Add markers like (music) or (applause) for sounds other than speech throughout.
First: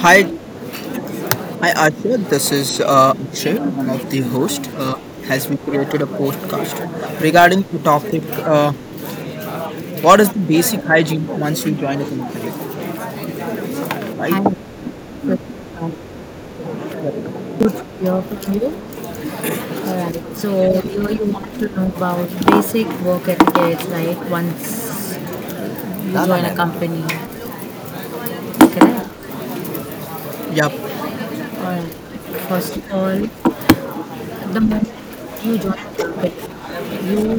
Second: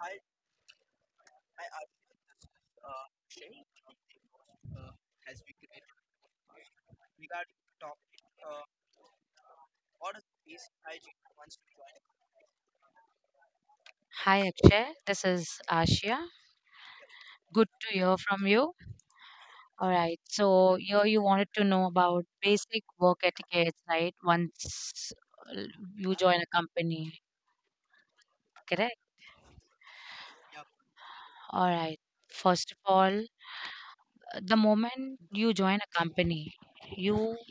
Hi, hi Arsha. This is Akshay, one of the hosts. Has we created a podcast regarding the topic? What is the basic hygiene once you join a company, right? Hi Hi, Akshay, this good is um, Ashia. Good to hear good from to hear you. you. All All right, right. so So here here you you want wanted to to know know about about basic basic work work etiquette, etiquettes, right? right? Once Once uh, you you join a join a company, company, correct? correct? Yep. All All right. right. First of First of all, all, the the moment moment you you join join a a company, company, you you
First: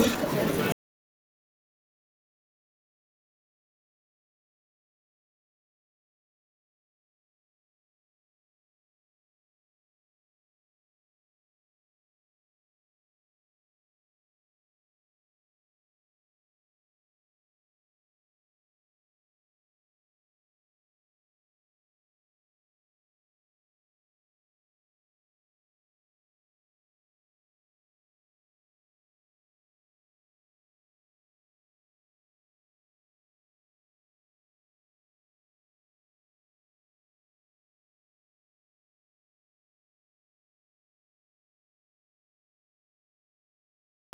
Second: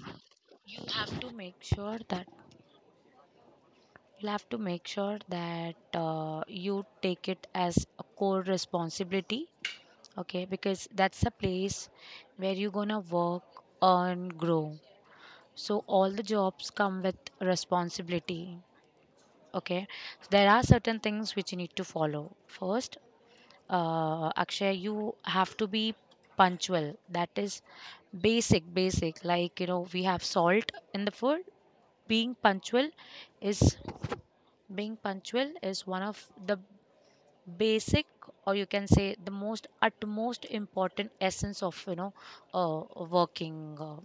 you have to make sure that you take it as a core responsibility, okay? Because that's the place where you're gonna work, earn, grow, so all the jobs come with responsibility, okay. So, there are certain things which you need to follow first. Akshay, you have to be punctual. That is basic, like, you know, we have salt in the food. being punctual is Being punctual is one of the basic, or you can say the most utmost important essence of, you know, uh, working,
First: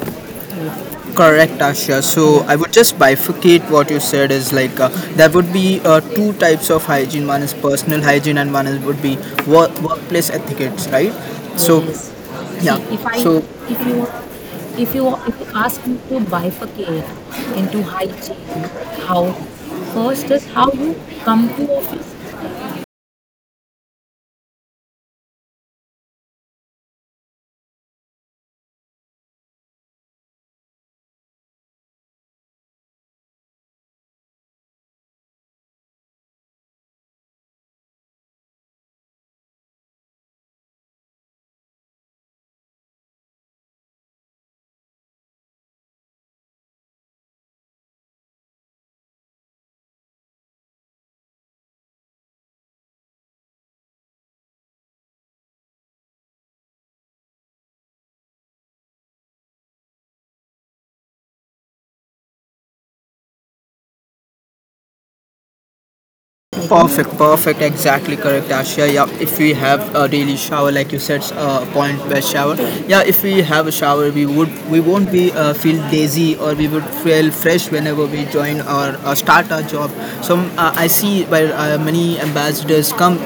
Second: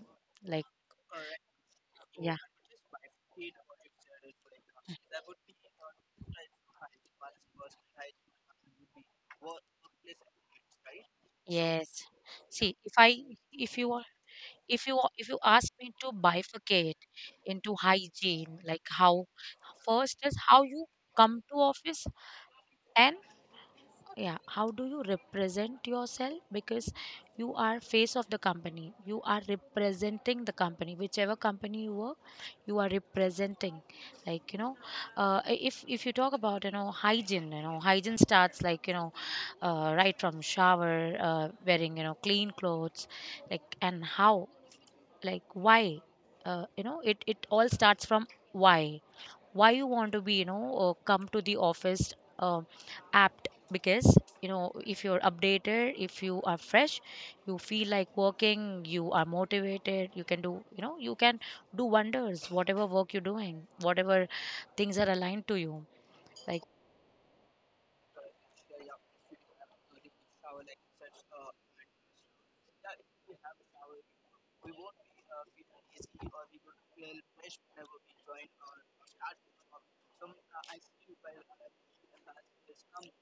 like, correct, Asha. yeah, So I would just bifurcate what you said is like there would be two types of hygiene. One is personal hygiene, and one is would be workplace etiquettes, right? So, yes. yes. Yeah. see See, if if i I, So if if you you, are, if if you you ask ask me me to to bifurcate bifurcate into into hygiene, hygiene, like, how? how, First first is is how how you you come come to to office, office. and, yeah, how do you represent yourself? Because you are face of the company, you are representing the company. Whichever company you work, you are representing, like, you know. If you talk about, you know, hygiene, you know hygiene starts, like, you know, right from shower, wearing, you know, clean clothes, like, and how, like, why, you know, it all starts from why why you want to, be you know, come to the office, apt. Because, you know, if you're updated, if you are fresh, you feel like working, you are motivated, you can do, you know, you can do wonders, whatever work you're doing, whatever things are aligned to you, like. Perfect, perfect, exactly correct, Asha. Yeah, if we have a daily shower, like you said, point best shower. Yeah, if we have a shower, we won't be feel lazy, or we would feel fresh whenever we join or start our job. So I see where many ambassadors come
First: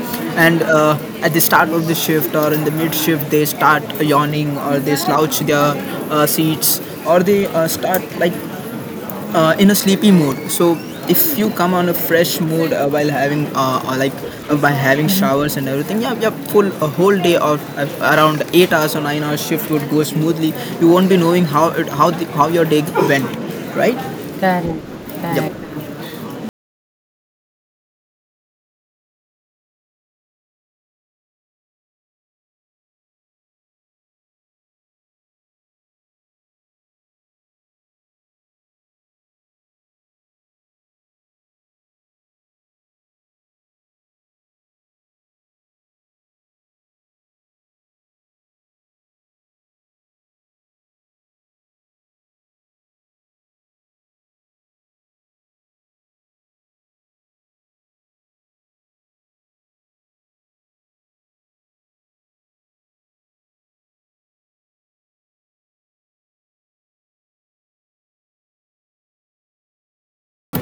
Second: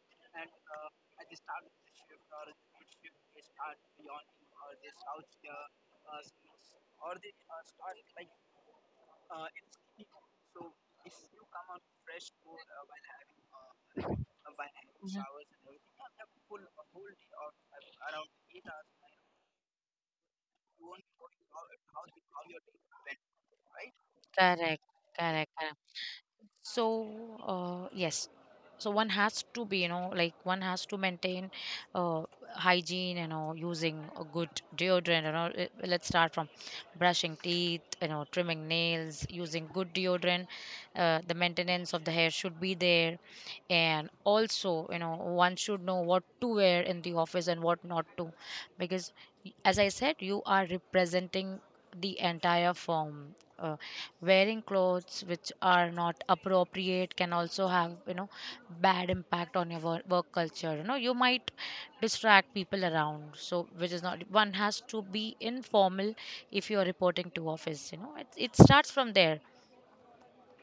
and at the start of the shift or in the mid shift they start yawning or they slouch their seats, or they start like in a sleepy mood. So if you come on a fresh mood while having like by having showers and everything, yeah, yeah, full a whole day of around Mhm. 8 hours or 9 hours shift would go smoothly. You won't be knowing how it, how the, how your day went, right? Correct. Correct, Correct. correct, correct. Yep. So, yes. So one has to be, you know, like, one has to maintain uh, hygiene, you know, using a good deodorant, you know. Let's start from brushing teeth, you know, trimming nails, using good deodorant. The maintenance of the hair should be there, and also, you know, one should know what to wear in the office and what not to, because as I said, you are representing the entire firm. Wearing clothes which are not appropriate can also have, you know, bad impact on your work culture. You know, you might distract people around, so which is not, one has to be informal. If you are reporting to office, you know, it starts from there.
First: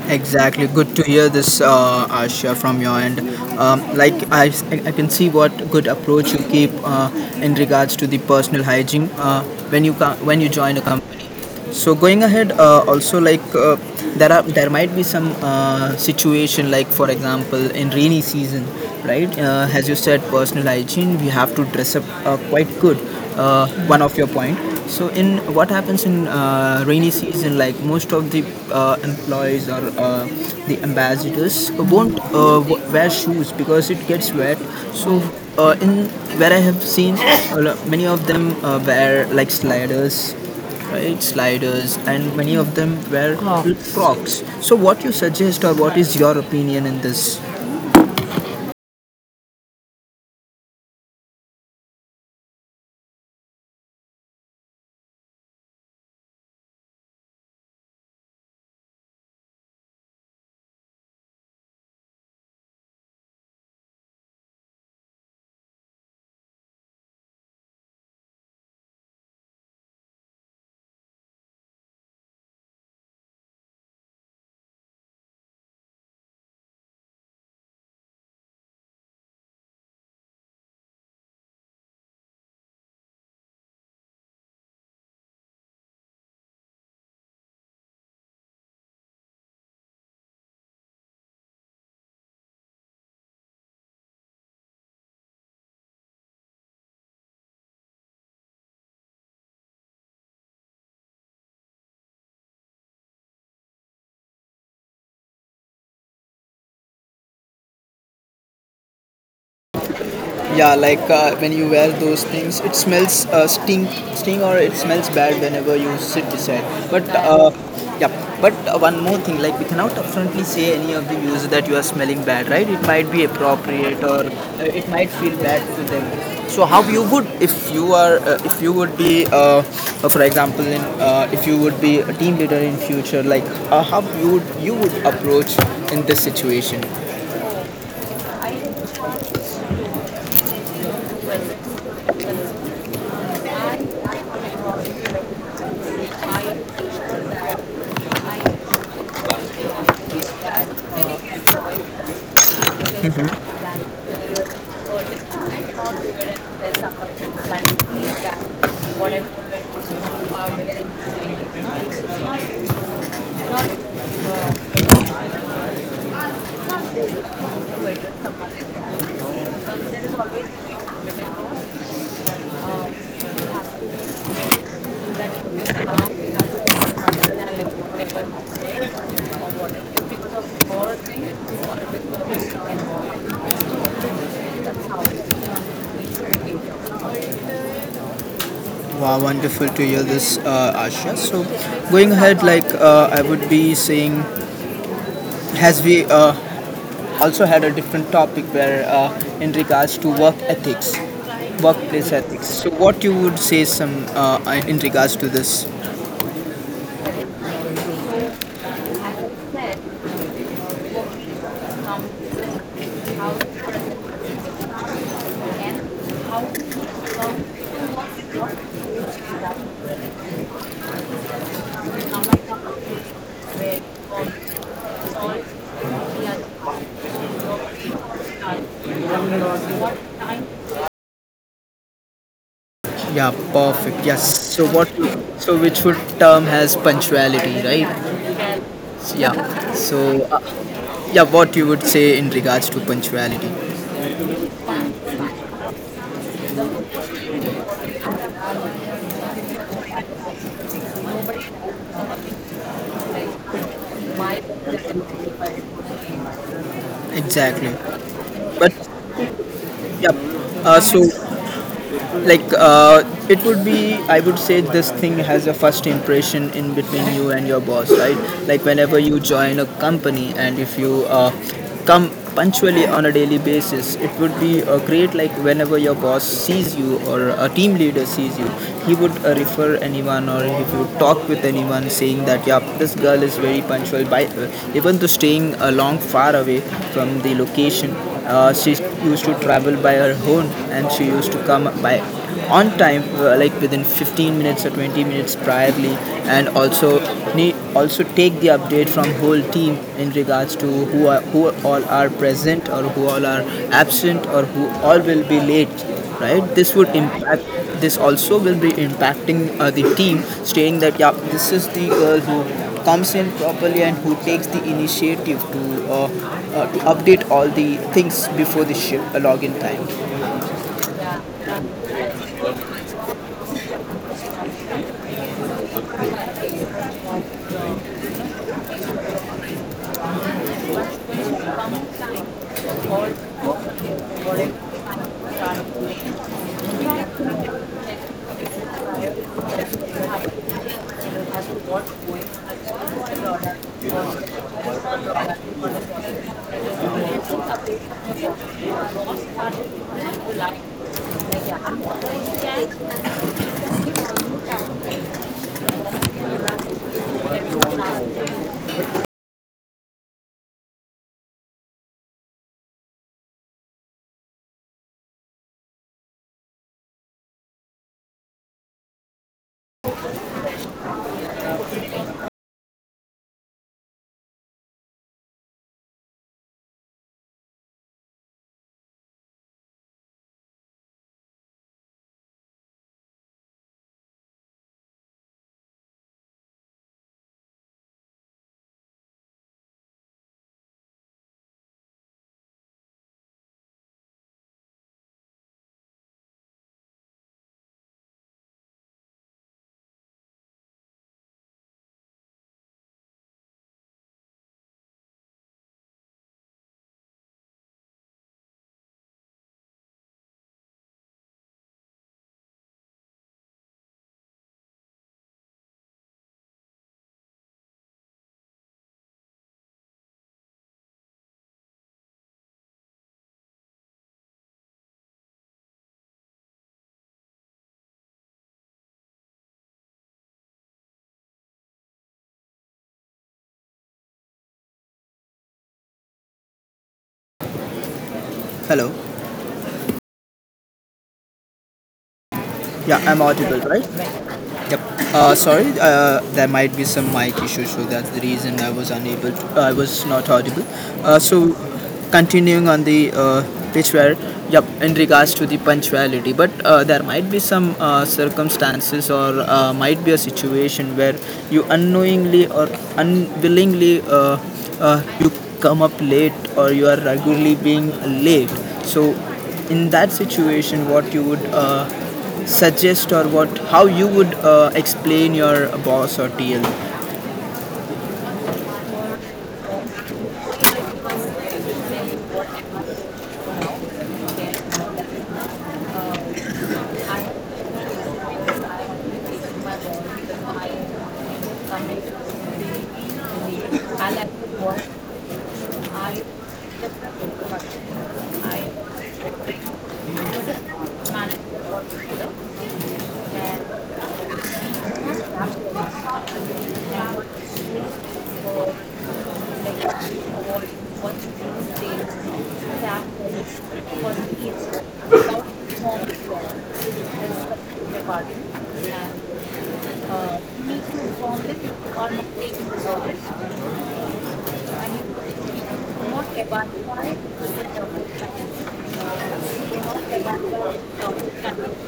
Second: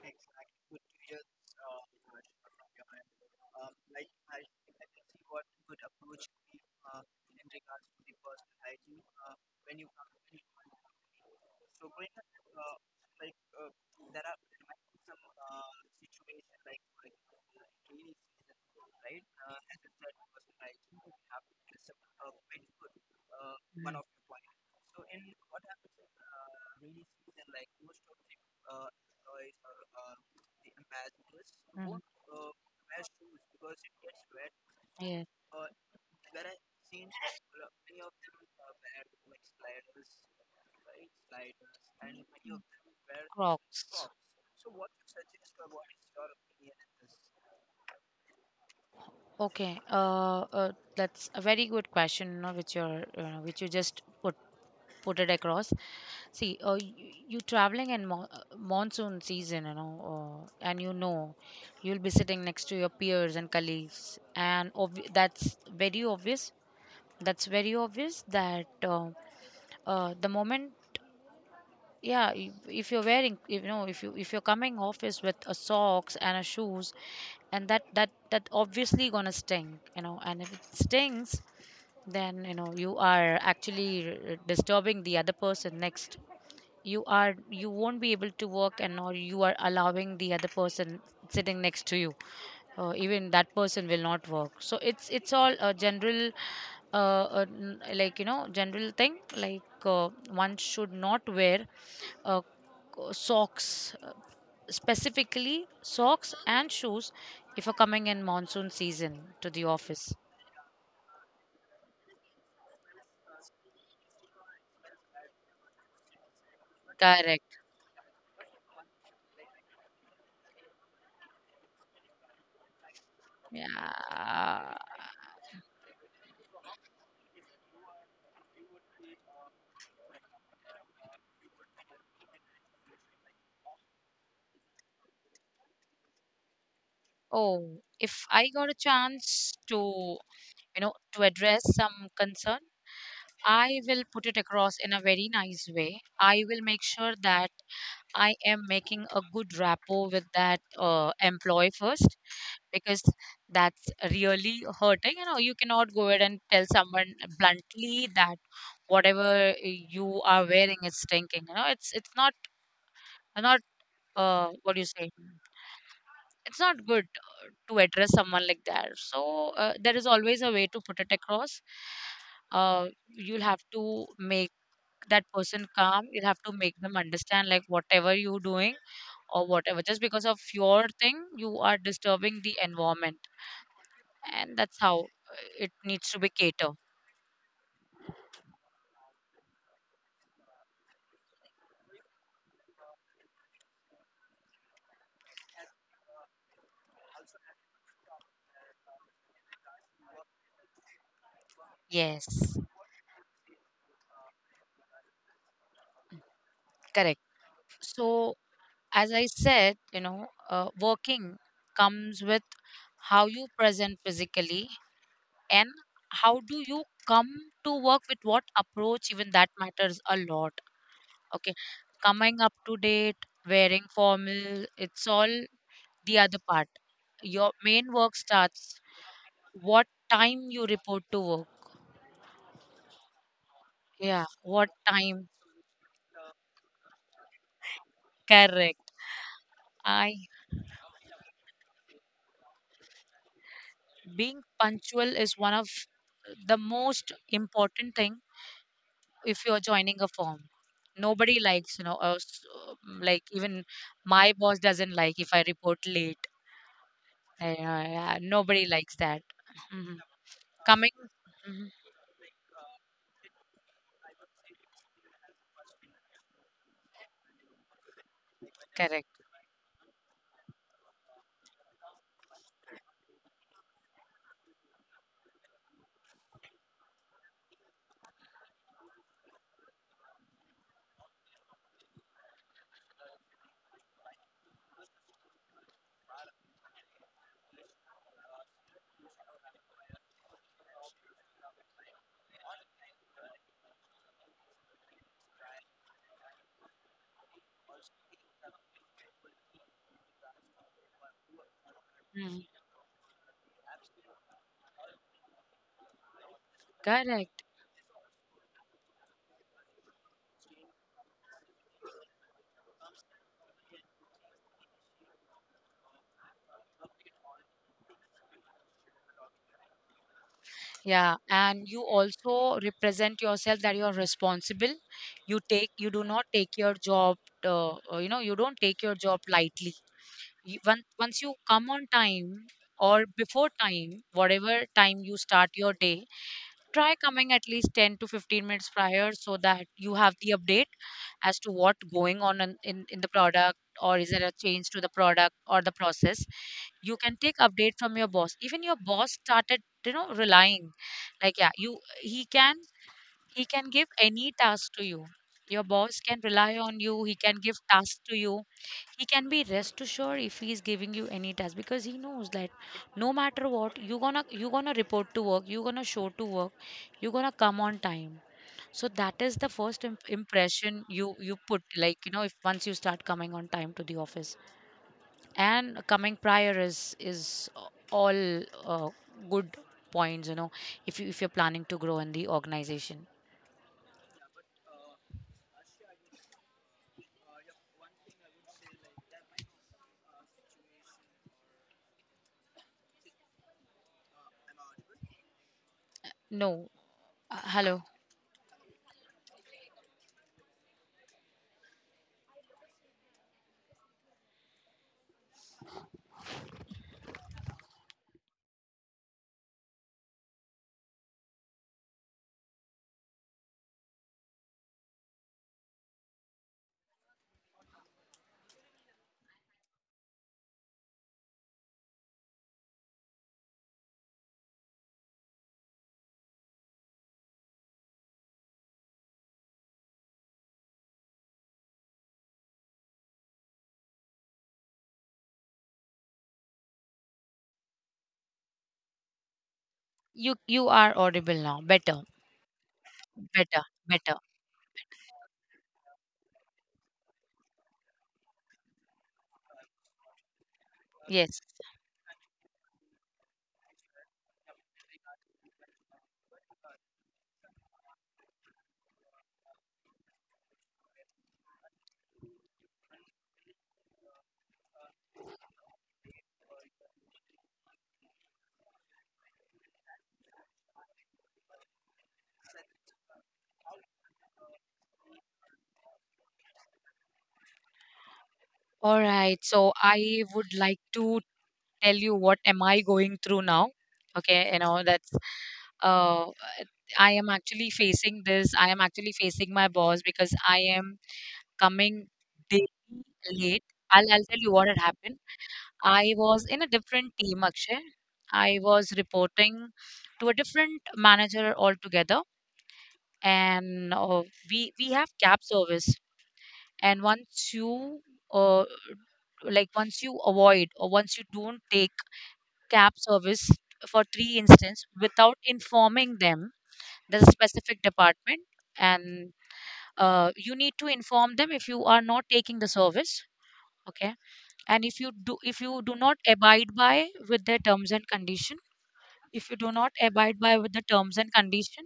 Exactly. Good to hear this, Asha, from your end. Like I can see what good approach you keep in regards to the personal hygiene when when you join a company. So going ahead, also like there might be some situation, like for example in rainy season, right? As you said, personal hygiene we have to dress up quite good, one of your point. So in what happens in rainy season, like most of the employees or the ambassadors Mhm. won't wear shoes because it gets wet. So Mhm. In where I have seen many of them wear like sliders, right, sliders, and many of them wear Crocs, Crocs. crocs. So what you suggest or what is your opinion in this? Okay, that's a very good question, you know, which you're, you know, which you just put it across. See, you, you traveling in monsoon season, you know, and, you know, you'll be sitting next to your peers and colleagues, and that's very obvious. That's very obvious that. The moment, yeah, if you're wearing, you know, if you, if you're coming office with a socks and a shoes, and that obviously gonna stink, you know, and if it stinks, then, you know, you are actually disturbing the other person next. You are, you won't be able to work, and or you are allowing the other person sitting next to you, even that person will not work. So it's all a general uh, like, you know, general thing, like, one should not wear uh, socks, specifically socks and shoes, if you're coming in monsoon season to the office. Yeah, like when you wear those things it smells stink, stink, or it smells bad whenever you sit beside, but Correct. yeah. But one more thing, like we cannot upfrontly say any of the views that you are smelling bad, right? It might be appropriate, or Yeah. It might feel bad to them. So how you would, if you are if you would be for example in if you would be a team leader in future, like how you would, you would approach in this situation? Oh, if I got a chance to, you know, to address some concern, I will put it across in a very nice way. I will make sure that I am making a good rapport with that employee first, because that's really hurting. You know, you cannot go ahead and tell someone bluntly that whatever you are wearing is stinking. You know, it's not what do you say? It's not good to address someone like that. So there is always a way to put it across. You'll have to make that person calm. You'll have to make them understand, like, whatever you're doing or whatever. Just because of your thing, you are disturbing the environment, and that's how it needs to be catered. Wow, wonderful to hear this, Asha. So, going ahead, like I would be saying, has we also had a different topic where, in regards to work ethics, workplace ethics. Yes, So, what you would say some in regards to this? correct. So, as I said, you know, working comes with how you present physically, and how do you come to work with what approach, even that matters a lot. Okay, coming up to date, wearing formal, it's all the other part. Your main work starts what time you report to work. Yeah, perfect. Yeah, Yes. So, what what? time? So, which would term has punctuality, right? Correct. Yeah. So, I yeah, what you would say in regards to punctuality? Being punctual is one of the most important thing if you are joining a firm. Nobody likes, you know, uh, like, even my boss doesn't like if I report late. Exactly. Yeah, nobody But likes that. Mhm. yeah. Uh, coming so Mhm. like it would be, I would say, this thing has a first impression in between you and your boss, right? Like whenever correct you join a company, and if you come punctually on a daily basis, it would be great. Like whenever your boss sees you or a team leader sees you, he would refer anyone, or if you talk with anyone saying that yeah, this girl is very punctual by even though staying a long far away from the location, she used to travel by her own, and she used to come by on time, like within 15 minutes or 20 minutes priorly, and also also take the update from whole team in regards to who are, who all are Mhm. present, or who all are absent, or who all will be late, right? This would impact, Correct, this also will be impacting the team, stating that yeah, this is the girl who comes in properly and who takes the initiative uh, to update all the things before the ship login time. yeah, and you also represent yourself that you are responsible. You do not take your job you know, you don't take your job lightly. You, once you come on time or before time, whatever time you start your day, try coming at least 10 to 15 minutes prior, so that you have the update as to what going on in, in the product, or is there a change to the product or the process. You can take update from your boss. Even your boss started, you know, relying. Like, yeah, you he can, he can give any task to you. Your boss can rely on you. He can give tasks to you. He can be rest assured if he is giving you any task, because he knows that no matter what, you gonna report to work. You gonna show to work. You gonna come on time. So that is the first impression you put. Like, you know, if once you start coming on time to the office, and coming prior is all uh, good points, you know, if you, if you're planning to grow in the organization. No, hello. Hello, You are audible now. Better, yeah, I'm audible, right? better. Yep. Sorry, there might be some mic issues, so that's the reason I was unable. To, I was not audible. Uh, Yes. so, continuing on the pitch where, yep, in regards to the punctuality, but there might be some circumstances or might be a situation where you unknowingly or unwillingly you come up late, or you are regularly being late. So, in that situation, what you would suggest, or what, how you would explain your boss or TL? All right. So I would like to tell you what am I going through now. Okay, you know that's. Uh, I am actually facing this. I am actually facing my boss because I am coming daily late. I'll tell you what had happened. I was in a different team, Akshay. I was reporting to a different manager altogether, and we have cab service, and once Oh, you uh, like, once you avoid, or once you don't take cab service for three instance without informing them. There's a specific department, and you need to inform them if you are not taking the service, okay. And if you do not abide by with their terms and condition, if you do not abide by with the terms and condition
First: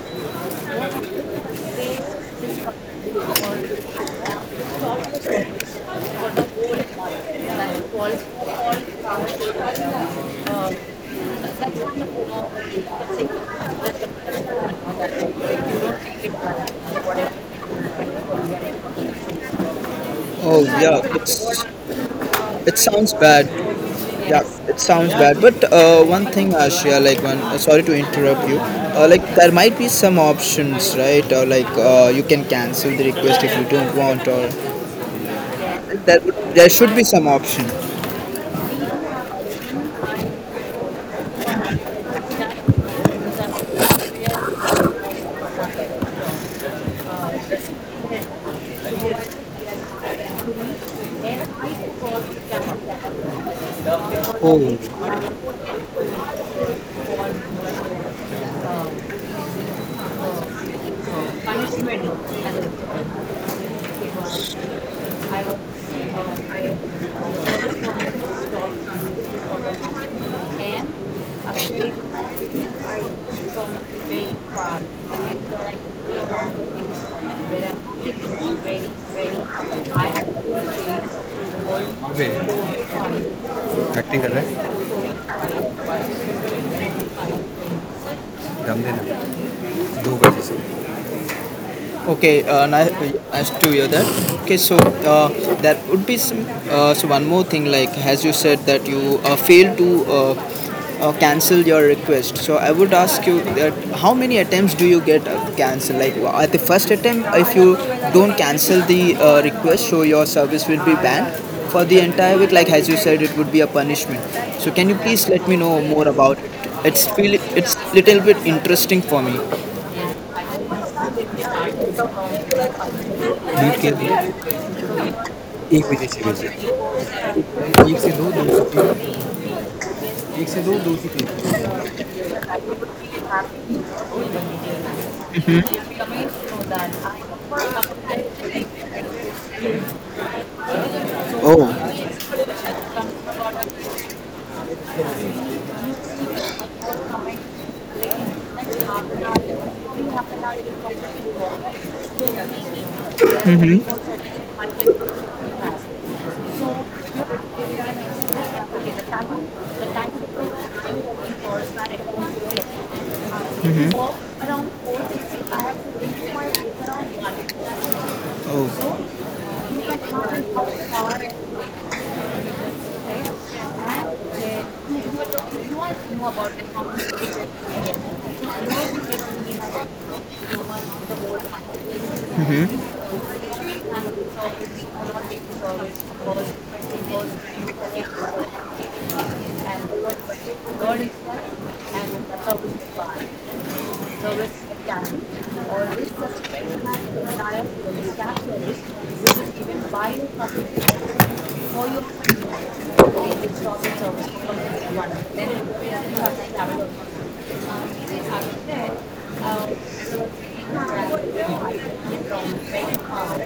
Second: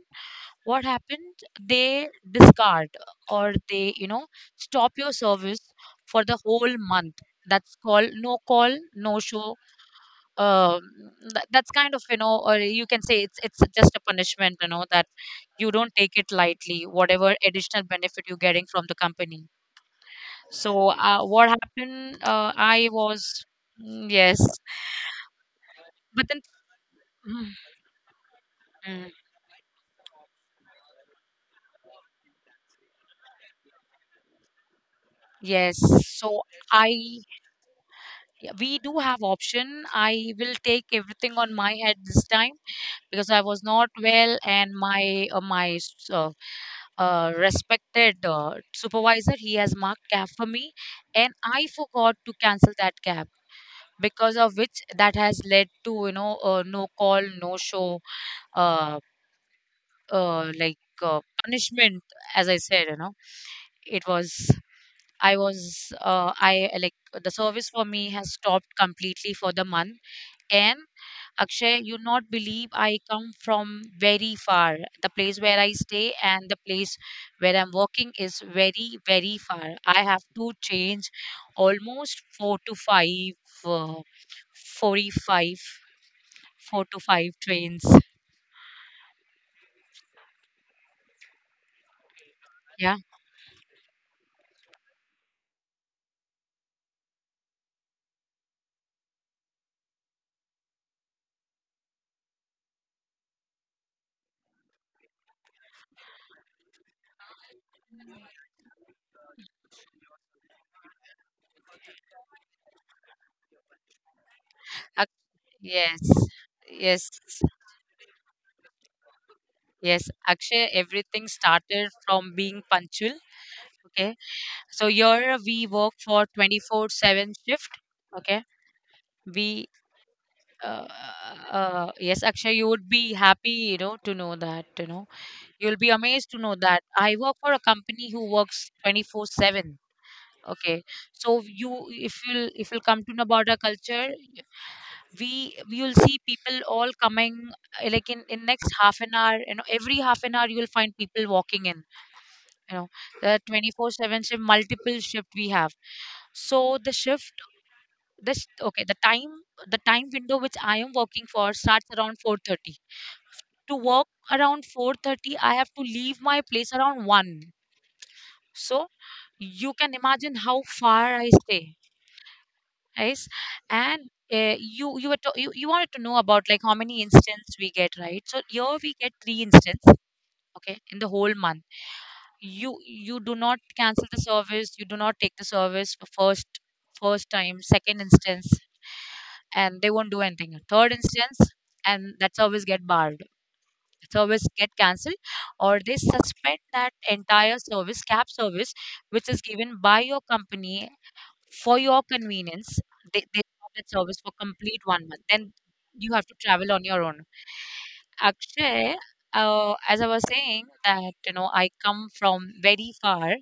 what happened, they discard, or they, you know, stop your service for the whole month. That's called no call no show. um, that's kind of, you know, or you can say it's just a punishment, you know, that you don't take it lightly whatever additional benefit you're getting from the company. So yeah, what it's, happened, it I sounds was bad. Yes, Yeah, it sounds bad. But one but then thing, Ashia, like one. (sighs) Sorry to interrupt you. Mm, mm, Like there might be some options, right? Or like you can cancel the request if you don't want, or yes, like, there would, so there should be I. some option. Yeah, we do have option. I will take everything on my head this time, because I was not well, and my respected supervisor, he has marked cab for me, and I forgot to cancel that cab, because oh of which that has led to, you know, no call, no show, uh, like, punishment. As I said, you know, it was. I was I like the service for me has stopped completely for the month. And Akshay, you not believe, I come from very far. The place where I stay and the place where I'm working is very, very far. I have to change almost way four to five, uh, cutting कर रहा है 45, four to five trains. दम देना दो बजे से. Okay, nice, Yeah. nice to hear that. Okay, so uh, that would be some, so one more thing. Like as you said that you failed to cancel your request. So I would ask you that, how many attempts do you get cancel? Like at the first attempt, if you don't cancel the request, so your service will be banned for the entire week. Like as you said, it would be a punishment. So can you Ak- please let me know yes. more about it? Yes. It's feel it's little bit interesting for me. Yes. Akshay, everything started from being punctual. एक Okay. Minute So here we एक work minute एक for minute 24/7 shift. एक से दो Okay. दो से तीन We एक से दो दो से Uh, तीन yes, Akshay, you would be happy, you know, to know that, you know, you'll be amazed to know that I work for a company who works 24/7. Okay, so O you, if you'll come to know about our culture, we will see people all coming like, in next half an hour. You know, every half an hour you will find people walking in. You know, the hmm 24/7 shift, multiple shift we have. So the shift, this okay, the time, the time window which I am working for starts around 4:30 to work around 4:30. I have to leave my place around 1, so O. you can imagine how far I stay, right? And you wanted to know about like how many instances we get, right? So here we get 3 instances, okay, in the whole month. you you do not cancel the service, you do not take the service for first, first time. Second instance, and they won't do anything. Third instance, and that service get barred, service get cancelled, or they suspend that entire service, cab service which is given by your company for your convenience. They stop that service for complete 1 month, Then then it will you have to travel on be, your own. Actually, as I was saying that you know I come from very far,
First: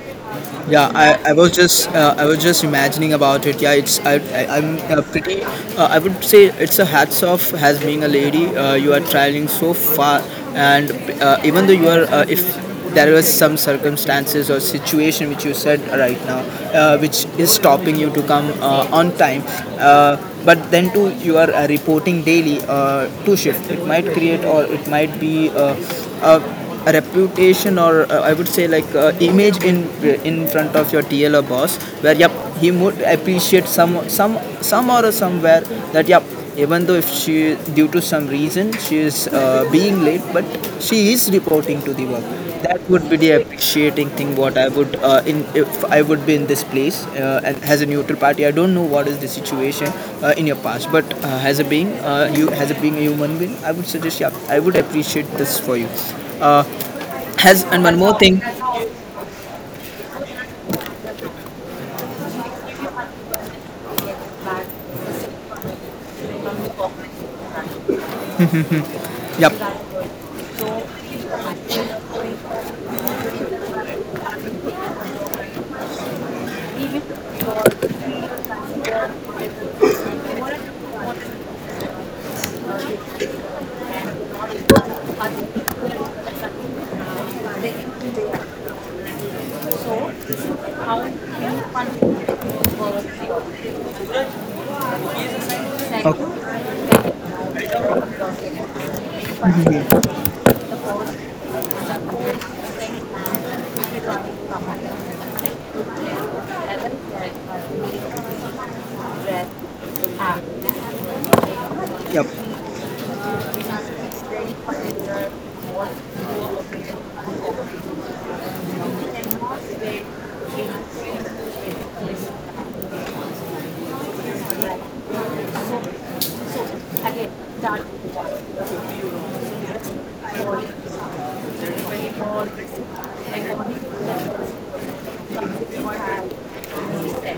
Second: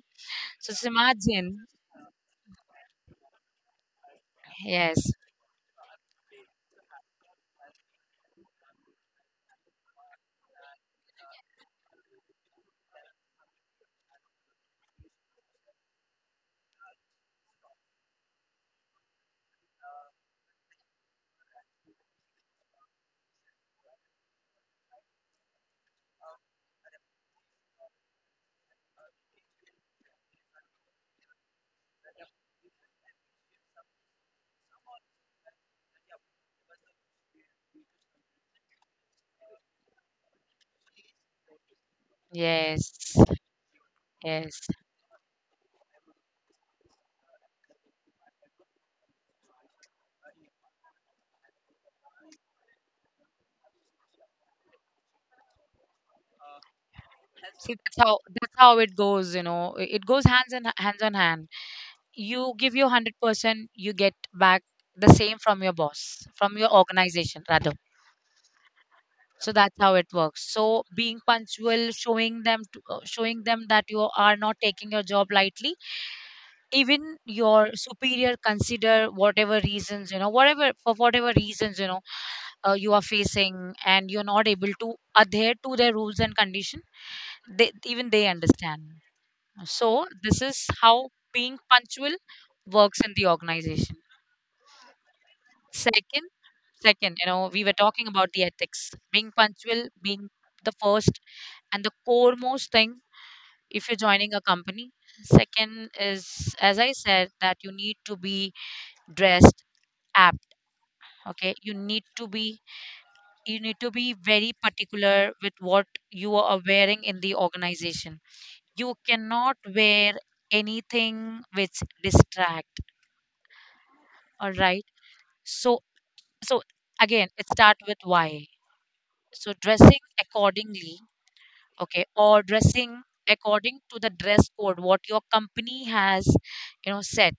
so just yeah, imagine. I was just imagining about it. Yeah, it's, I I'm Yes, pretty. I would say it's a hats off as being a lady. You are traveling so far, and even though you are, if there was some circumstances or situation which you said right now, which is stopping you to come on time. Uh, but then too, you are reporting daily to shift. It might create, or it might be uh, a reputation, or I would say like image in front of your TL or boss, where yep, he would appreciate some or somewhere that yep, even though if she, due to some reason, she is being late, but she is reporting to the work, that would yes, be the appreciating thing what yes. I would in, if I would be in this place, and as a neutral party, I don't know what is the situation in your past, but as a being, you, as a being a human being, I would suggest yeah, I would appreciate this for you, has See, and that's one more how thing. that's how it goes. You know, it goes hands in hands on hand. You give your 100%, you get back the same from your boss, from your organization rather. So that's Yep. how it works. So being punctual, showing them showing them that you are not taking your job lightly, even your superior consider whatever reasons, you know, whatever for whatever reasons, you know, you are facing and you're not able to adhere to their rules and condition, they, even they understand. So this is how being punctual works in the organization. Second. Okay, Second, you know, we were talking about the ethics, being punctual, being the first and the core most thing if you're joining a company. Second is, as I said, that you need to be dressed apt. Okay, you need to be, you need to be very particular with what you are wearing in the organization. You cannot wear anything which distract. All right. So so again, it start with why. So dressing accordingly, okay, or dressing according to the dress code what your company has, you know, set,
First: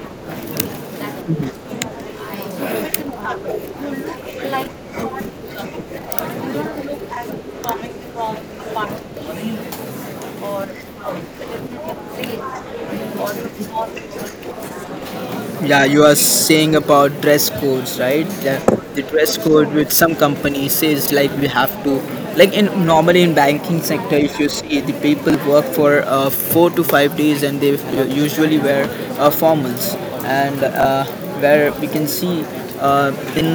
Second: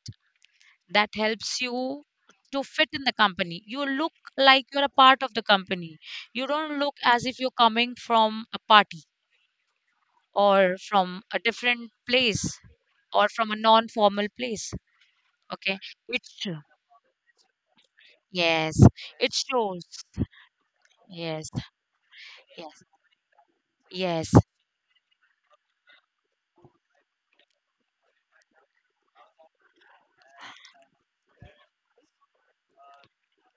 that helps you to fit in the company. You look like you're a part of the company. You don't look as if you're coming from a party or from a different place or from a non formal yep. place. Okay. Yeah, you are It's true. saying about dress codes, right? Yeah, Yes. the It dress code shows. with some companies says like Yes, we have to, like in yes, normally in banking sector, yes, if you see the people work for 4 to 5 days, and they usually wear formals, and where we can see uh, in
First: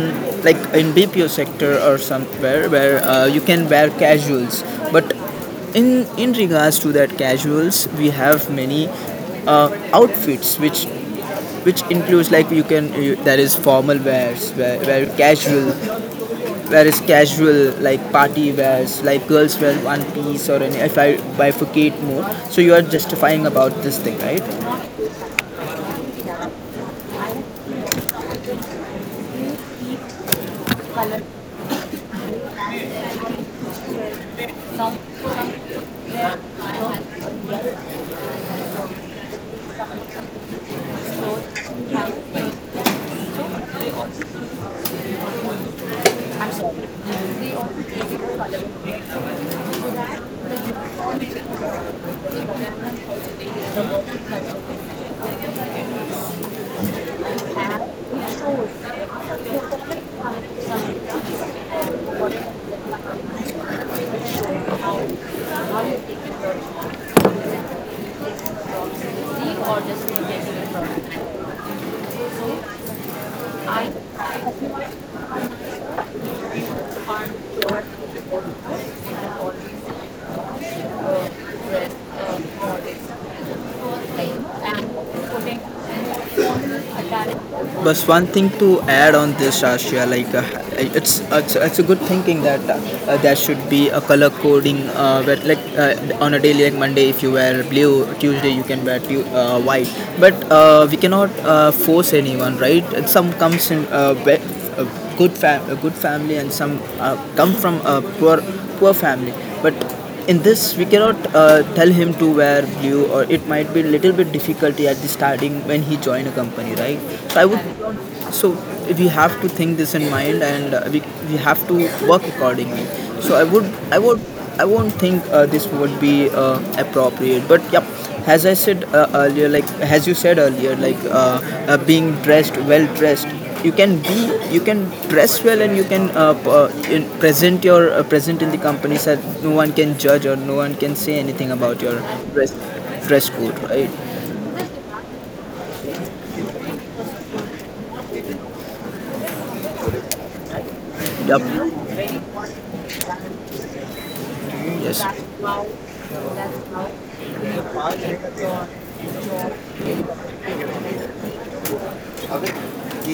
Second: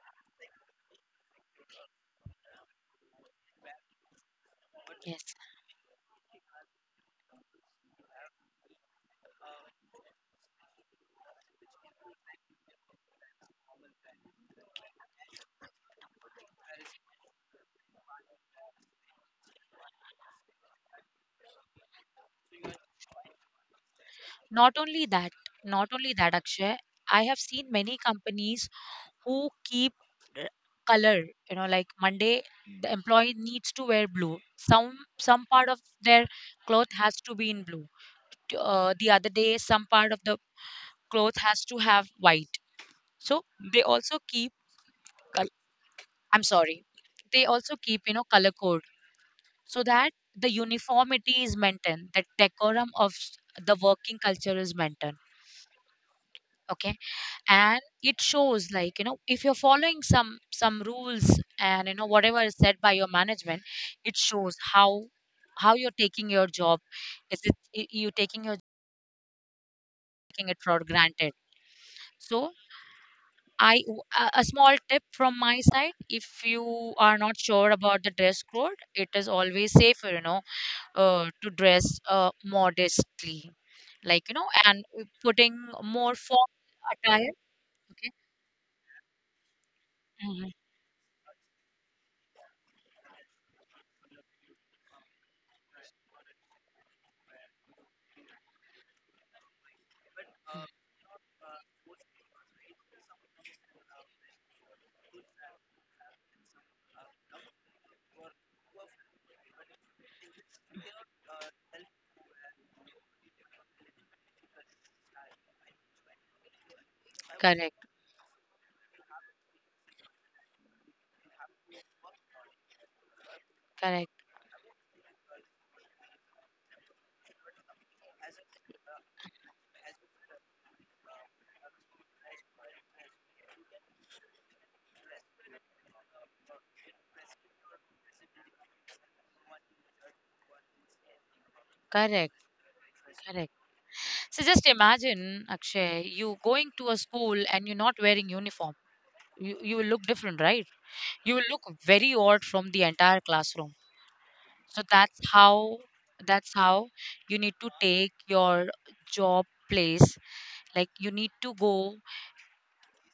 like in BPO sector or somewhere where you can wear casuals, but yes. In regards to that casuals, we have many outfits which includes like you can you, there is formal wears where casual where is casual, like party wears, like girls wear one piece, or any, if I bifurcate more, so you are justifying about this thing, right? Not only that not only that Akshay, I have seen many companies who keep r- color, you know, like Monday the employee needs to wear blue. Some part of their cloth has to be in blue. The other day, some part of the cloth has to have white. So they also keep col- I'm sorry, they also keep, you know, color code so that the uniformity is maintained, the decorum of the working culture is maintained. Okay. And it shows like, you know, if you're following some rules and, you know, whatever is said by your management, it shows how you're taking your job. Is it you taking your, taking it for granted? So a small tip from my side: if you are not sure about the dress code, it is always safer, you know, to dress modestly, like you know, and putting more formal attire. But Okay. one thing to add on this, Ashia, like Mhm. It's a good thinking that there should be a color coding. Where, like on a day like Monday, if you wear blue, Tuesday you can wear white. But we cannot force anyone, right? Some comes in a good a good family, and some come from a poor poor family, but in this we cannot tell him to wear blue, or it might be little bit difficulty at the starting when he join a company, right? So I Correct, would, so we have to think this in mind, and we have to work accordingly. So I would, I correct, would, I won't think this would be appropriate, but yep. As I said earlier, like as you said earlier, being dressed, well dressed, you can dress well, and you can present your present in the company so that no one can judge or no one can say anything about your correct. dress dress Correct. code, right? So just imagine, Akshay, you going to a school and you're not wearing uniform. You will look different, right? You will look Yep. very odd from the entire classroom. So Yes. that's how you need to take your job place. Like you need to go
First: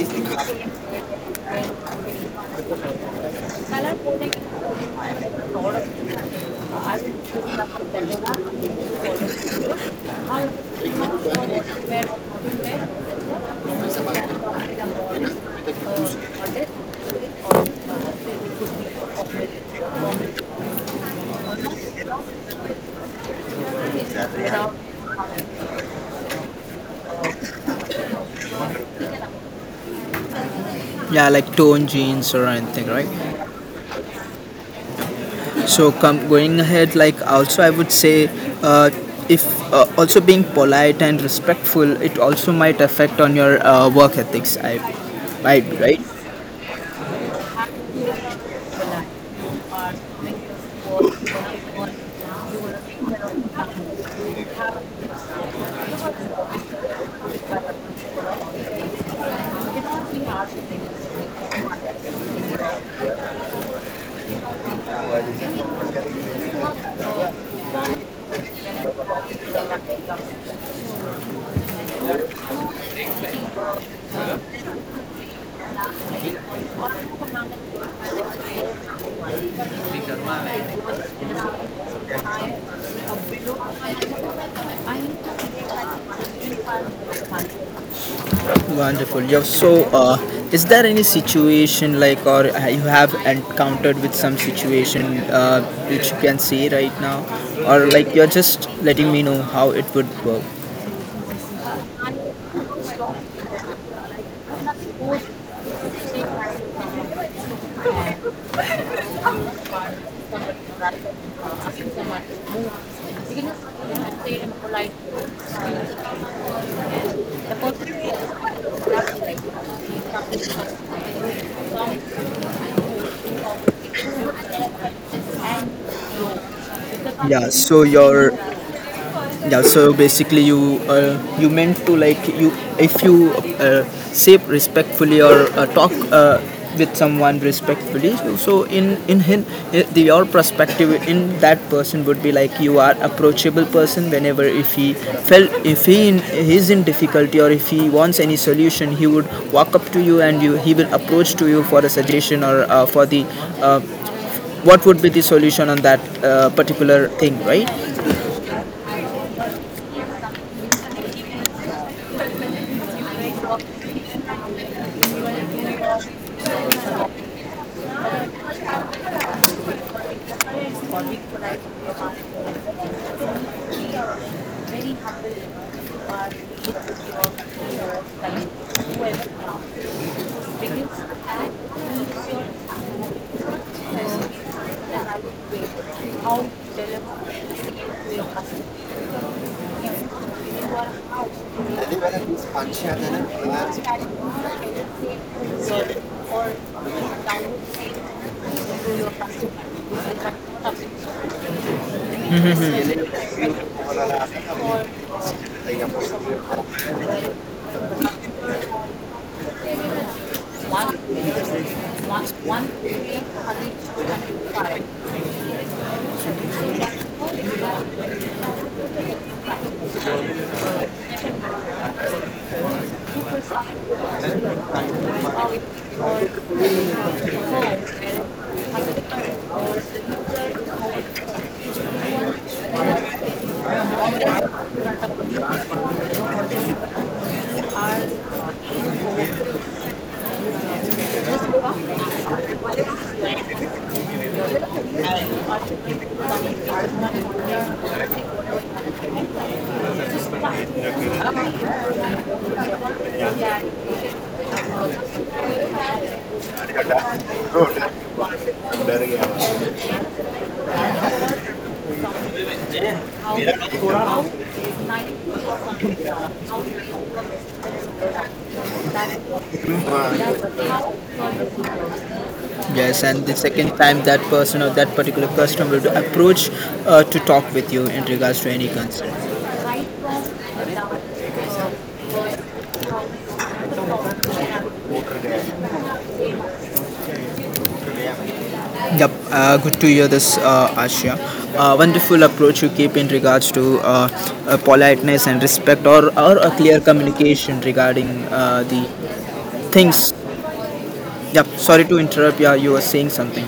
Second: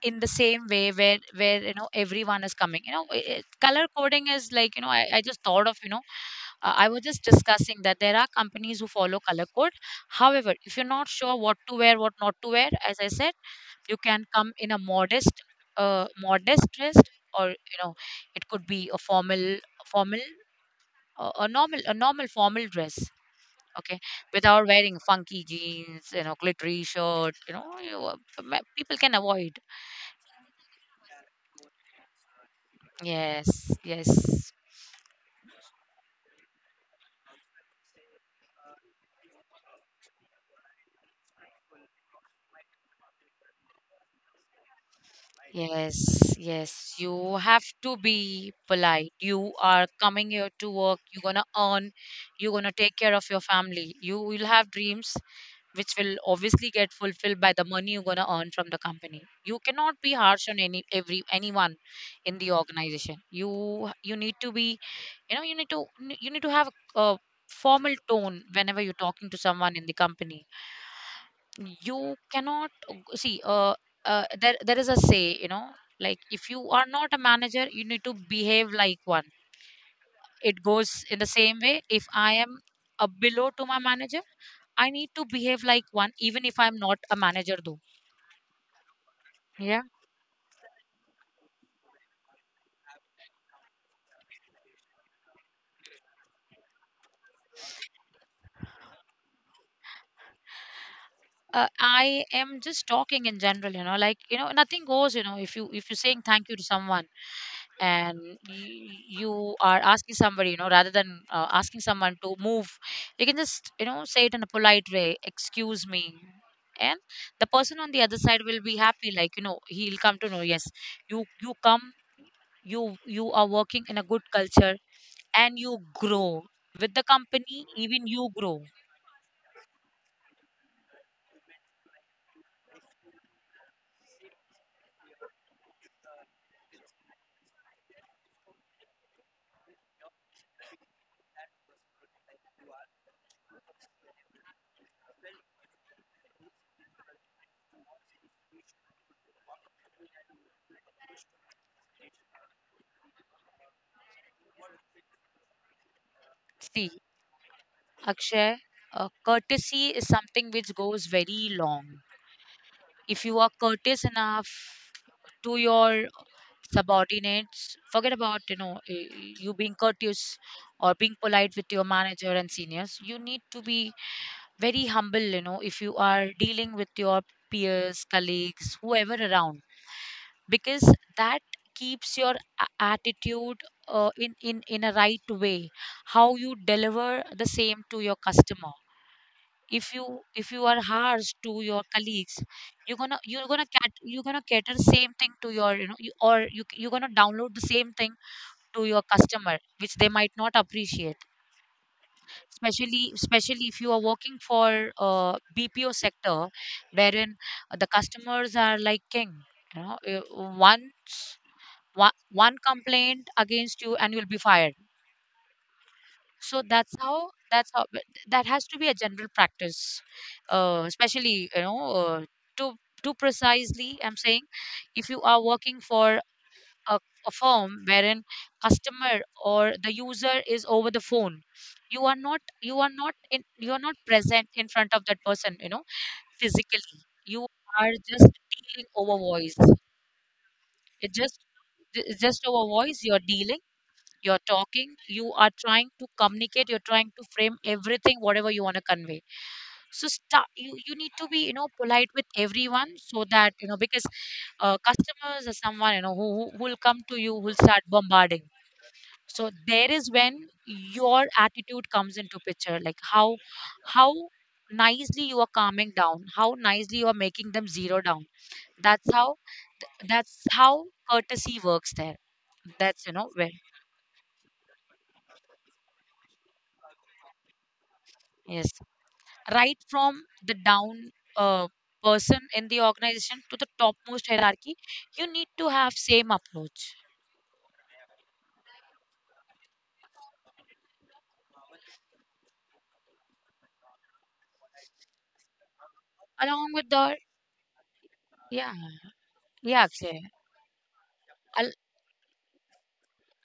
in the same way where, you know, everyone is coming. You know, color coding is like, you know, I just thought of, you know, I was just discussing that there are companies who follow color code. However, if you're not sure what to wear, what not to wear, as I said, you can come in a modest, modest dress, or, you know, it could be a formal, formal, a normal, a normal formal dress. Okay. Without wearing funky jeans, you know, glittery shirt, you know, people can avoid. Yeah, like tone jeans or anything, right? Yes, yes, So come going ahead, like also I would say, uh, if also being polite and respectful, it also might affect on your work ethics. I might be yes, right. yes. You have to be polite. You are coming here to work. You're gonna earn. You're gonna take care of your family. You will have dreams which will obviously get fulfilled by the money you're gonna earn from the company. You cannot be harsh on any, every, anyone in the organization. You need to be, you know, you need to, you need to have a formal tone whenever you're talking to someone in the company. You cannot see, there, there is a say, you know, like if you are not a manager, you need to behave like one. It goes in the same way. If I am a below to my manager, I need to behave like one, even if I'm not a manager though. Wonderful. Yeah. So, Yeah. Is there any situation like, or you have encountered with some situation which you can see right now, or like you're just letting me know how it would work? I am just talking in general, you know, like, you know, nothing goes, you know, if you, if you're saying thank you to someone, and you are asking somebody, you know, rather than asking someone to move, you can just, you know, say it in a polite way, excuse me, and the person on the other side will be happy. Like, you know, he'll come to know, yes, you come, you are working in a good culture, and you grow with the Yeah. company, So even you your grow. yeah so basically you meant to like you if you uh, say respectfully or talk with someone respectfully so in him the, your perspective in that person would be like you are approachable person whenever if he felt if he in, he's in difficulty or if he wants any solution he would walk up to you and you he will approach to you for a suggestion or for the uh, what would be the solution on that See, particular thing Akshay, courtesy is something which goes very long. If you are courteous enough to your subordinates, forget about, you know, you being courteous or being polite with your manager and seniors, you need to be very humble, you know, if you are dealing with your peers, colleagues, whoever around, because that keeps your attitude in a right way, how you deliver right. the same to your customer. If you, if you are harsh to your colleagues, you're gonna cater same thing to your, you know, you, or you you're gonna download the same thing to your customer, which they might not appreciate, especially, especially if you are working for BPO sector, wherein the customers are like king, you know. One one one complaint against you and you'll be fired. So that's how but that has to be a general practice, especially, you know, to to precisely I'm saying, if you are working for a, a form wherein customer or the user is over the phone, you are not present in front of that person, you know, physically. You are just dealing over voice. It just, it's just over voice you're dealing, you're talking. You are trying to communicate, you're trying to frame everything whatever you want to convey. So you need to be, you know, polite with everyone, so that, you know, because customers are someone, you know, who will come to you, who will start bombarding. So there is when your attitude comes into picture, like how nicely you are calming down, how nicely you are making them zero down. That's how that's how courtesy works there. Yes, That's, you and know, the where, second time that person or that particular person will approach to talk with you in regards to any yes, concern. right from the down uh, person in the organization to the topmost hierarchy, you need to have same approach. Yep, good to hear this, Asha. Wonderful approach you keep in regards to politeness and respect, or a Along clear with the, communication regarding yeah, the yeah, things. Akshay. Yep, Al- sorry to interrupt. Yeah, you were saying something.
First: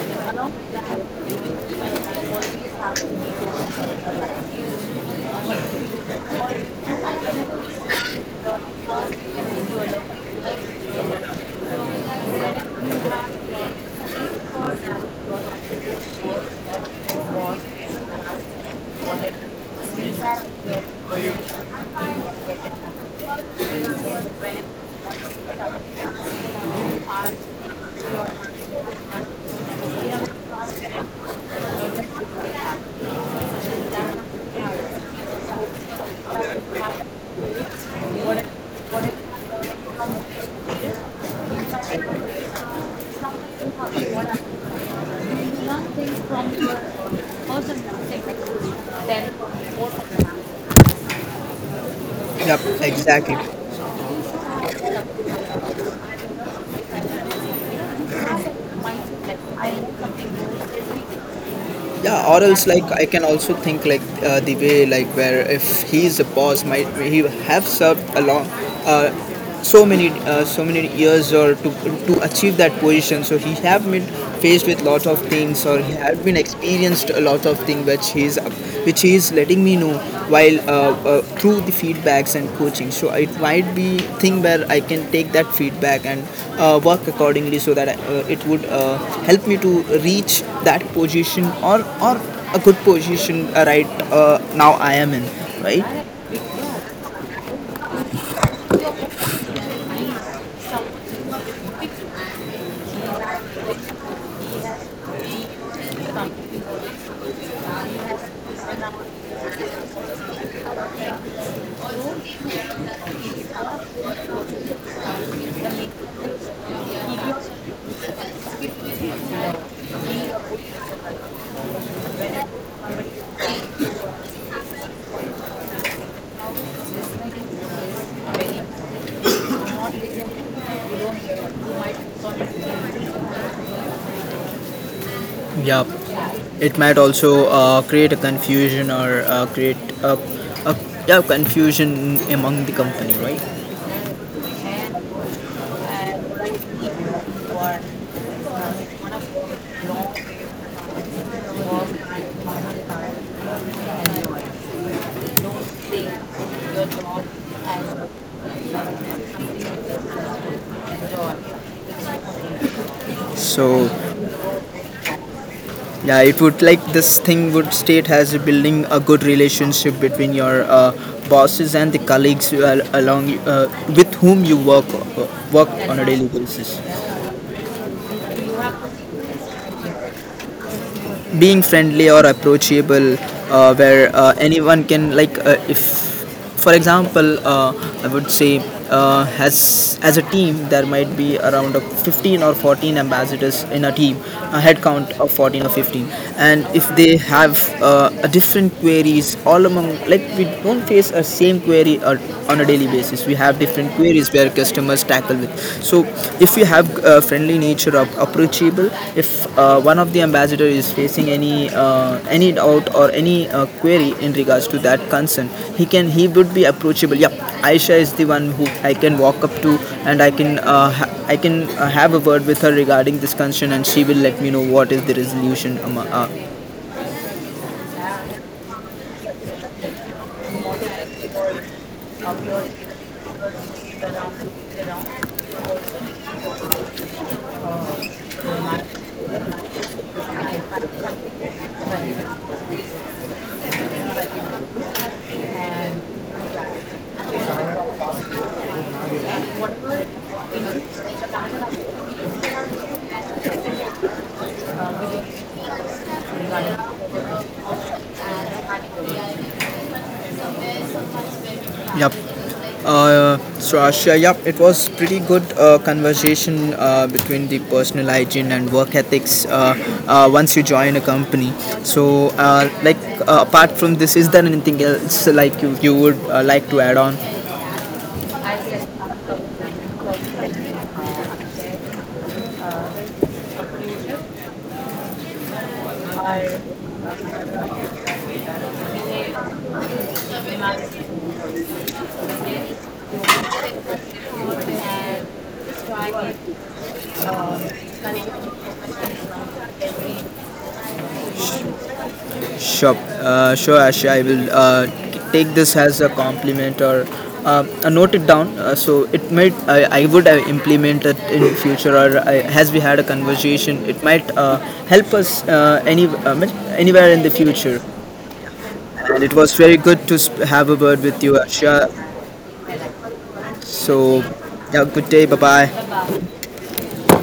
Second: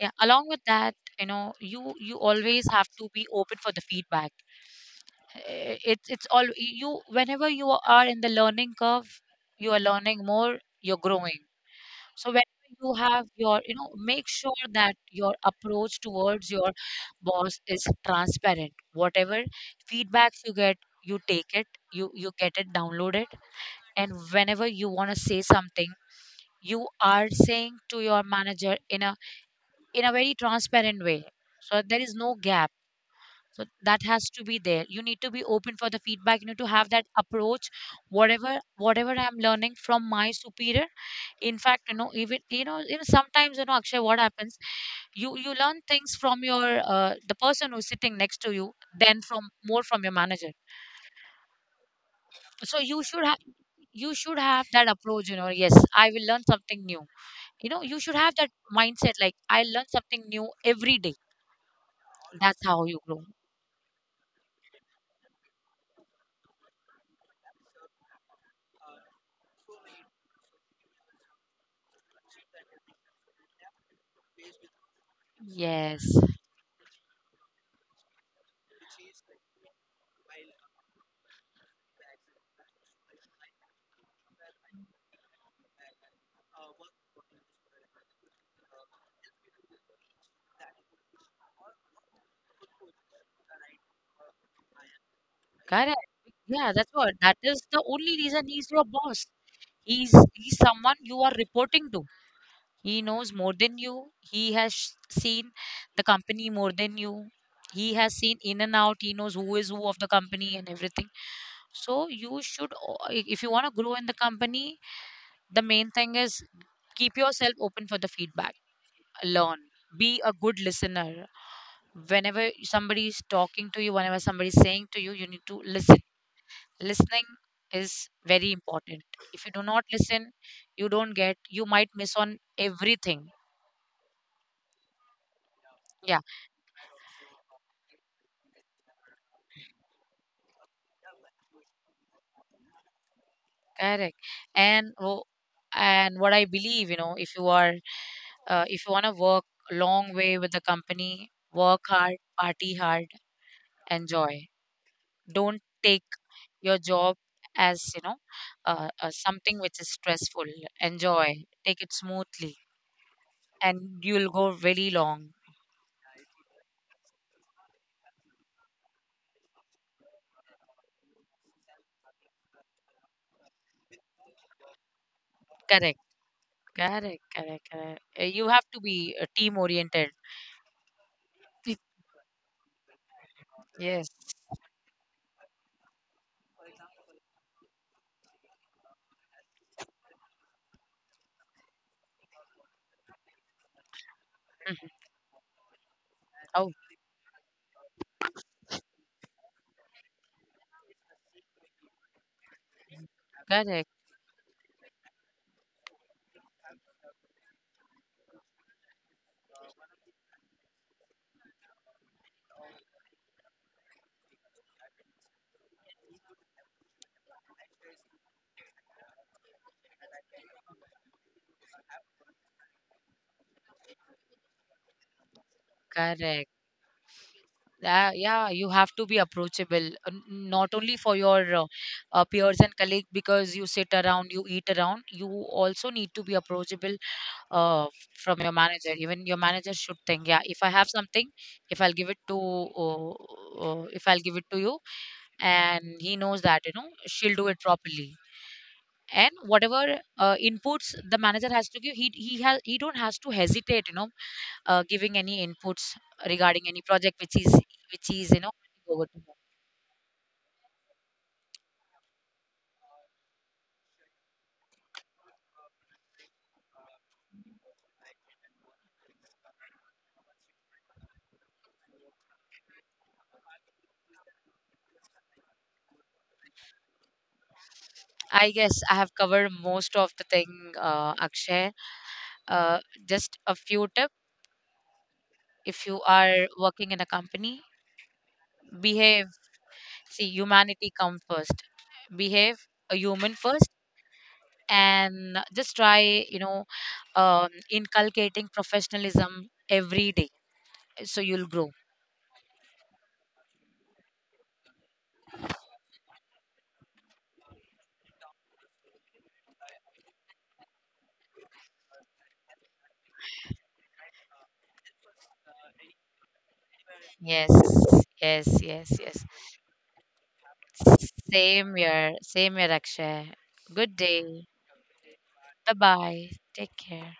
yeah, along with that, you know, you always have to be open for the feedback. It's all, you, whenever you are in the learning curve, you are learning more, you're growing. So when you have your, you know, make sure that your approach towards your boss is transparent. Whatever feedbacks you get, you take it, you get it, download it. And whenever you want to say something, you are saying to your manager in a, in a very transparent way, so there is no gap. So that has to be there. You need to be open for the feedback. You need to have that approach. Whatever, whatever I'm learning from my superior. In fact, you know, even, you know, sometimes, you know, Akshay, what happens? You learn things from your the person who's sitting next to you, then from more from your manager. Yep, So you should exactly. have, you should have that approach. You know, yes, I will learn something new. You know, you should have that mindset. Like I learn something new every day. Yeah, or That's else like how you I can grow. also think like the way like where if he's a boss might he have served along uh, so many years or to achieve that position so he have been faced with lot of things or he Yes. had been experienced a lot of thing which he's letting me know while through the feedbacks and coaching so it might be thing where I can take that feedback and work accordingly so that it would help me to reach that position or a good position right now I am in right. Correct. Yeah, that's what. That is the only reason he's your boss. He's someone you are reporting to. He knows more than you. He has seen the company more than you. He has seen in and out. He knows who is who of the company and everything. So you should, if you want to grow in the company, the main thing is keep yourself open for the feedback. Learn. Be a good listener. Whenever somebody is talking to you, whenever somebody is saying to you, you need to listen. Listening is very important. If you do not listen, you don't get, you might miss on everything. Yeah, Yeah. it might also create a confusion or create a, a, yeah, confusion among the company, right? Correct. and wo- and what I believe, you know, if you are if you want to work a long way with the company, work hard, party hard, enjoy. Don't take your job as, you know, something which is stressful. Enjoy, take it smoothly, So and you'll go very long. yeah, it would like this thing would state as building a good relationship between your bosses and the colleagues you along with whom you work work on Correct. a daily basis. Correct, correct, correct. You have to be team oriented. Being (laughs) friendly or approachable where Yes. Anyone can like if for example I would say as a team there might be around 15 or 14 ambassadors in a team, a head Mm. count of 14 or 15. And Oh, if they have a different queries all among, like we don't face a same query on a daily basis, we have different correct, different queries where customers tackle with. So if you have friendly nature, of approachable, if one of the ambassador is facing any doubt or any query in regards to that concern, he would be approachable. Yeah, Aisha is the one who I can walk up to and I can have a word with her regarding this concern and she will let me know what is the resolution correct. Yeah, you have to be approachable, not only for your peers and colleagues, because you sit around, you eat around. You also need to be approachable uh, from your manager. Even your manager should think, yeah, if I have something, if I'll give it to, if I'll give it to you, and he knows that, you know, she'll do it properly. And whatever inputs the manager has to give, he has, he don't has to hesitate, you know, giving any inputs regarding any project which is, which is, you know, over to him. Yep. So Asha, yep, it was pretty good conversation between the personal hygiene and work ethics once you join a company. So, like apart from this, is there anything else like you would like to add on? I guess I have covered most of the thing, Akshay. Uh, just a few tips. If you are working in a company, behave. See, humanity comes first. Behave a human first, and just try, you know, inculcating professionalism every day, so you'll grow. Sure, sure, Asha. I will take this as a compliment or note it down. So it might I would implement it in future, or I, as we had a conversation, it might help us any anywhere in the Yes, future. yes, yes, And yes. it was very good to have a word with you, Asha. Same here, Akshay. Good So day. yeah, good day. Bye Bye bye. bye. Take care.